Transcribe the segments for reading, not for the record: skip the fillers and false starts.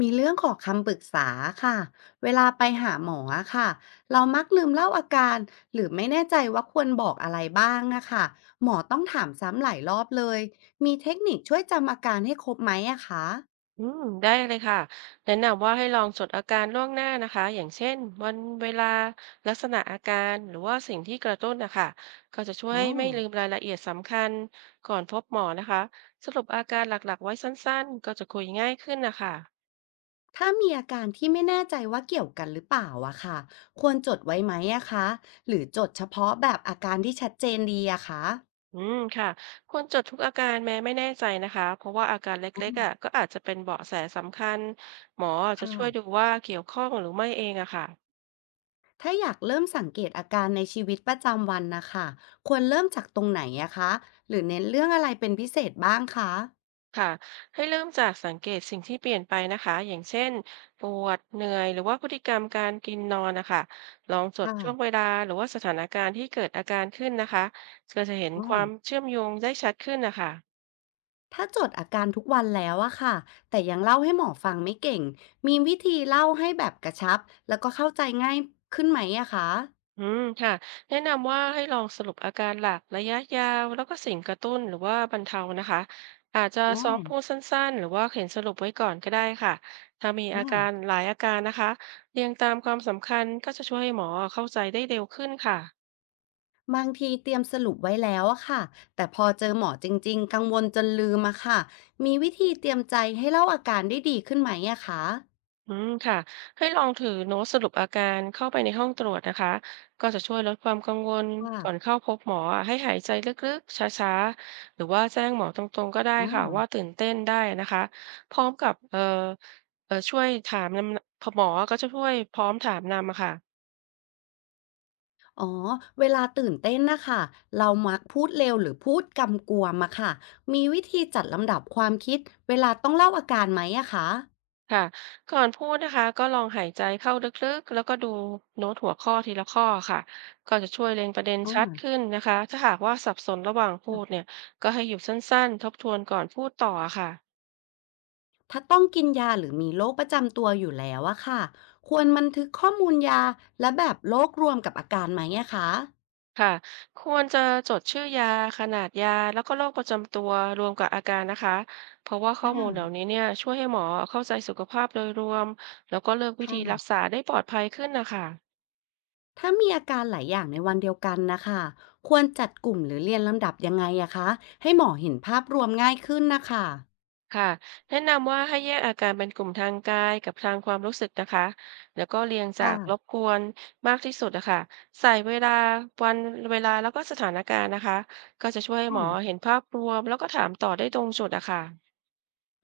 มีเรื่องขอคำปรึกษาค่ะ เวลาไปหาหมออะค่ะเรามักลืมเล่าอาการหรือไม่แน่ใจว่าควรบอกอะไรบ้างอะค่ะหมอต้องถามซ้ำหลายรอบเลยมีเทคนิคช่วยจำอาการให้ครบไหมอะคะอืมได้เลยค่ะแนะนำว่าให้ลองจดอาการล่วงหน้านะคะอย่างเช่นวันเวลาลักษณะอาการหรือว่าสิ่งที่กระตุ้นนะคะก็จะช่วยอ๋ให้อไม่ลืมรายละเอียดสำคัญก่อนพบหมอนะคะสรุปอาการหลักๆไว้สั้นๆก็จะคุยง่ายขึ้นนะคะถ้ามีอาการที่ไม่แน่ใจว่าเกี่ยวกันหรือเปล่าอะค่ะควรจดไว้ไหมอะคะหรือจดเฉพาะแบบอาการที่ชัดเจนดีอะคะอืมค่ะควรจดทุกอาการแม้ไม่แน่ใจนะคะเพราะว่าอาการอ๋อเล็กๆอ่ะก็อาจจะเป็นเบาะแสสำคัญหมออาจคจะช่วยดู่ะ ว่าเกี่ยวข้องหรือไม่เองอะค่ะ ถ้าอยากเริ่มสังเกตอาการในชีวิตประจำวันนะคะควรเริ่มจากตรงไหนอะคะหรือเน้นเรื่องอะไรเป็นพิเศษบ้างคะค่ะให้เริ่มจากสังเกตสิ่งที่เปลี่ยนไปนะคะอย่างเช่นปวดเหนื่อยหรือว่าพฤติกรรมการกินนอนนะคะลองจดช่วงเวค่ะลาหรือว่าสถานการณ์ที่เกิดอาการขึ้นนะคะก็จะเห็นอ๋อความเชื่อมโยงได้ชัดขึ้นนะคะถ้าจดอาการทุกวันแล้วอะค่ะแต่ยังเล่าให้หมอฟังไม่เก่งมีวิธีเล่าให้แบบกระชับแล้วก็เข้าใจง่ายขึ้นไหมอะคะอืมค่ะแนะนำว่าให้ลองสรุปอาการหลักระยะยาวแล้วก็สิ่งกระตุ้นหรือว่าบรรเทานะคะอาจจะอ๋อซ้อมพูดสั้นๆหรือว่าเขียนสรุปไว้ก่อนก็ได้ค่ะถ้ามีอาอ่าการหลายอาการนะคะเรียงตามความสำคัญก็จะช่วยให้หมอเข้าใจได้เร็วขึ้นค่ะ บางทีเตรียมสรุปไว้แล้วอะค่ะแต่พอเจอหมอจริงๆกังวลจนลืมอะค่ะมีวิธีเตรียมใจให้เล่าอาการได้ดีขึ้นไหมอะคะอืมค่ะให้ลองถือโน้ตสรุปอาการเข้าไปในห้องตรวจนะคะก็จะช่วยลดความกังวลก่อนค่ะเข้าพบหมออะให้หายใจลึกๆช้าๆหรือว่าแจ้งหมอตรงๆก็ได้อ๋อ ค่ะว่าตื่นเต้นได้นะคะพร้อมกับช่วยถามนำอหมอก็จะช่วยพร้อมถามนำอะค่ะ อ๋อเวลาตื่นเต้นนะคะเรามักพูดเร็วหรือพูดกำกวมอะค่ะมีวิธีจัดลำดับความคิดเวลาต้องเล่าอาการไหมอะคะค่ะก่อนพูดนะคะก็ลองหายใจเข้าลึกๆแล้วก็ดูโน้ตหัวข้อทีละข้อค่ะก็จะช่วยเล็งประเด็นอาชัดขึ้นนะคะถ้าหากว่าสับสนระหว่างพูดเนี่ค่ะยก็ให้หยุดสั้นๆทบทวนก่อนพูดต่อค่ะถ้าต้องกินยาหรือมีโรคประจำตัวอยู่แล้วอะค่ะควรบันทึกข้อมูลยาและแบบโรครวมกับอาการไหมอะคะค่ะควรจะจดชื่อยาขนาดยาแล้วก็โรคประจำตัวรวมกับอาการนะคะเพราะว่าข้ออมูลเหล่าานี้เนี่ยช่วยให้หมอเข้าใจสุขภาพโดยรวมแล้วก็เลือกวิธีรักค่ะษาได้ปลอดภัยขึ้นนะคะ ถ้ามีอาการหลายอย่างในวันเดียวกันนะคะควรจัดกลุ่มหรือเรียนลำดับยังไงอะคะให้หมอเห็นภาพรวมง่ายขึ้นนะคะค่ะแนะนำว่าให้แยกอาการเป็นกลุ่มทางกายกับทางความรู้สึกนะคะ แล้วก็เรียงคจากรบ่ะ กวนมากที่สุดนะคะ ใส่เวลาวันเวลาแล้วก็สถานการณ์นะคะ ก็จะช่วยให้หมอเห็นภาพรวมแล้วก็ถามต่อได้ตรงจุดอะค่ะ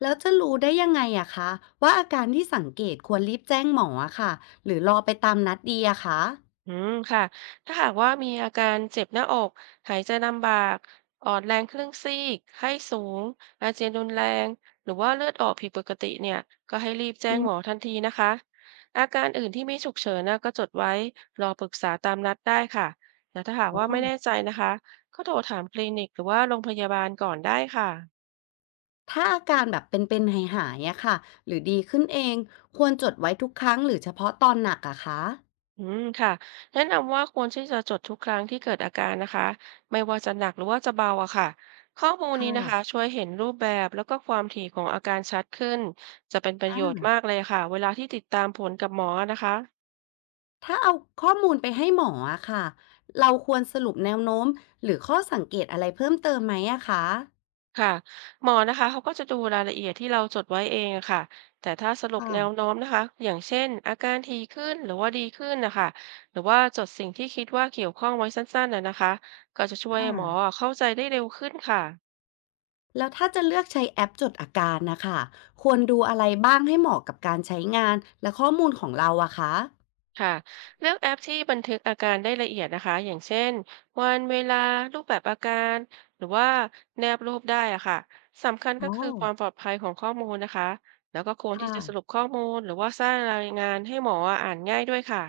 แล้วจะรู้ได้ยังไงอะคะว่าอาการที่สังเกตควรรีบแจ้งหมออะค่ะหรือรอไปตามนัดดีอะคะอืมค่ะ ถ้าหากว่ามีอาการเจ็บหน้าอก หายใจลำบากอ่อนแรงครึ่งซีกไข้สูง อาเจียนรุนแรง หรือว่าเลือดออกผิดปกติเนี่ย ก็ให้รีบแจ้อืงหมอมทันทีนะคะ อาการอื่นที่ไม่ฉุกเฉินนะก็จดไว้รอปรึกษาตามนัดได้ค่ะแต่ถ้าหากอ๋อว่าไม่แน่ใจนะคะก็โทรถามคลินิกหรือว่าโรงพยาบาลก่อนได้ค่ะ ถ้าอาการแบบเป็นๆหายๆอะค่ะหรือดีขึ้นเองควรจดไว้ทุกครั้งหรือเฉพาะตอนหนักอะคะอืมค่ะแนะนำว่าควรที่จะจดทุกครั้งที่เกิดอาการนะคะไม่ว่าจะหนักหรือว่าจะเบาอะค่ะข้อมูลคนี้นะคะ่ะช่วยเห็นรูปแบบแล้วก็ความถี่ของอาการชัดขึ้นจะเป็นประอโยชน์ามากเลยค่ะเวลาที่ติดตามผลกับหมอนะคะถ้าเอาข้อมูลไปให้หมออะค่ะเราควรสรุปแนวโน้มหรือข้อสังเกตอะไรเพิ่มเติมไหมอะคะค่ะหมอนะคะเขาก็จะดูรายละเอียดที่เราจดไว้เองอะค่ะแต่ถ้าสรุปค่ะแนวโน้มนะคะอย่างเช่นอาการทีขึ้นหรือว่าดีขึ้นนะคะหรือว่าจดสิ่งที่คิดว่าเกี่ยวข้องไว้สั้นๆนะคะก็จะช่วอยหมอา เข้าใจได้เร็วขึ้นค่ะ แล้วถ้าจะเลือกใช้แอปจดอาการนะคะควรดูอะไรบ้างให้เหมาะกับการใช้งานและข้อมูลของเราอะคะค่ะเลือกแอปที่บันทึกอาการได้ละเอียดนะคะอย่างเช่นวันเวลารูปแบบอาการหรือว่าแนบรูปได้อะค่ะสำคัญอ๋ก็อคือความปลอดภัยของข้อมูลนะคะแล้วก็ควรที่ค่ะจะสรุปข้อมูลหรือว่าสร้างรายงานให้หมออ่านง่ายด้วยค่ะ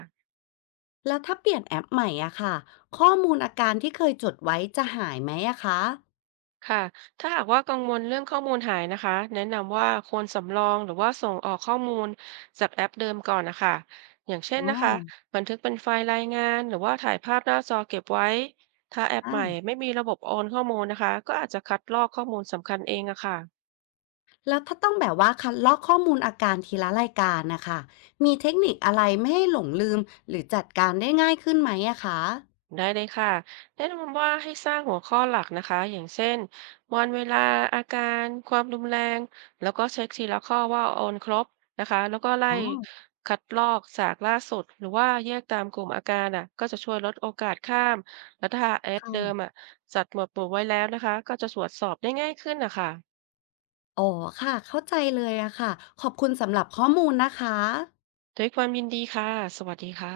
แล้วถ้าเปลี่ยนแอปใหม่อะค่ะข้อมูลอาการที่เคยจดไว้จะหายไหมอะคะค่ะถ้าหากว่ากังวลเรื่องข้อมูลหายนะคะแนะนำว่าควรสำรองหรือว่าส่งออกข้อมูลจากแอปเดิมก่อนนะคะอย่างเช่นอ๋อนะคะบันทึกเป็นไฟล์รายงานหรือว่าถ่ายภาพหน้าจอเก็บไว้ ถ้าแอปอาใหม่ไม่มีระบบโอนข้อมูลนะคะก็อาจจะคัดลอกข้อมูลสำคัญเองอะค่ะ แล้วถ้าต้องแบบว่าคัดลอกข้อมูลอาการทีละรายการนะคะมีเทคนิคอะไรไม่ให้หลงลืมหรือจัดการได้ง่ายขึ้นไหมอะคะได้เลยค่ะแนะนำว่าให้สร้างหัวข้อหลักนะคะ อย่างเช่น วันเวลา อาการ ความรุนแรง แล้วก็เช็คทีละข้อว่าโอนครบนะคะ แล้วก็ไล่อ๋อคัดลอกจากล่าสุดหรือว่าแยกตามกลุ่มอาการอ่ะก็จะช่วยลดโอกาสข้ามแล้วถ้าแอคปเดิมอ่ะ่ะจัดหมวดหมู่ไว้แล้วนะคะ ก็จะตรวจสอบได้ง่ายขึ้นนะคะอ๋อค่ะเข้าใจเลยอะค่ะขอบคุณสำหรับข้อมูลนะคะด้วยความยินดีค่ะ สวัสดีค่ะ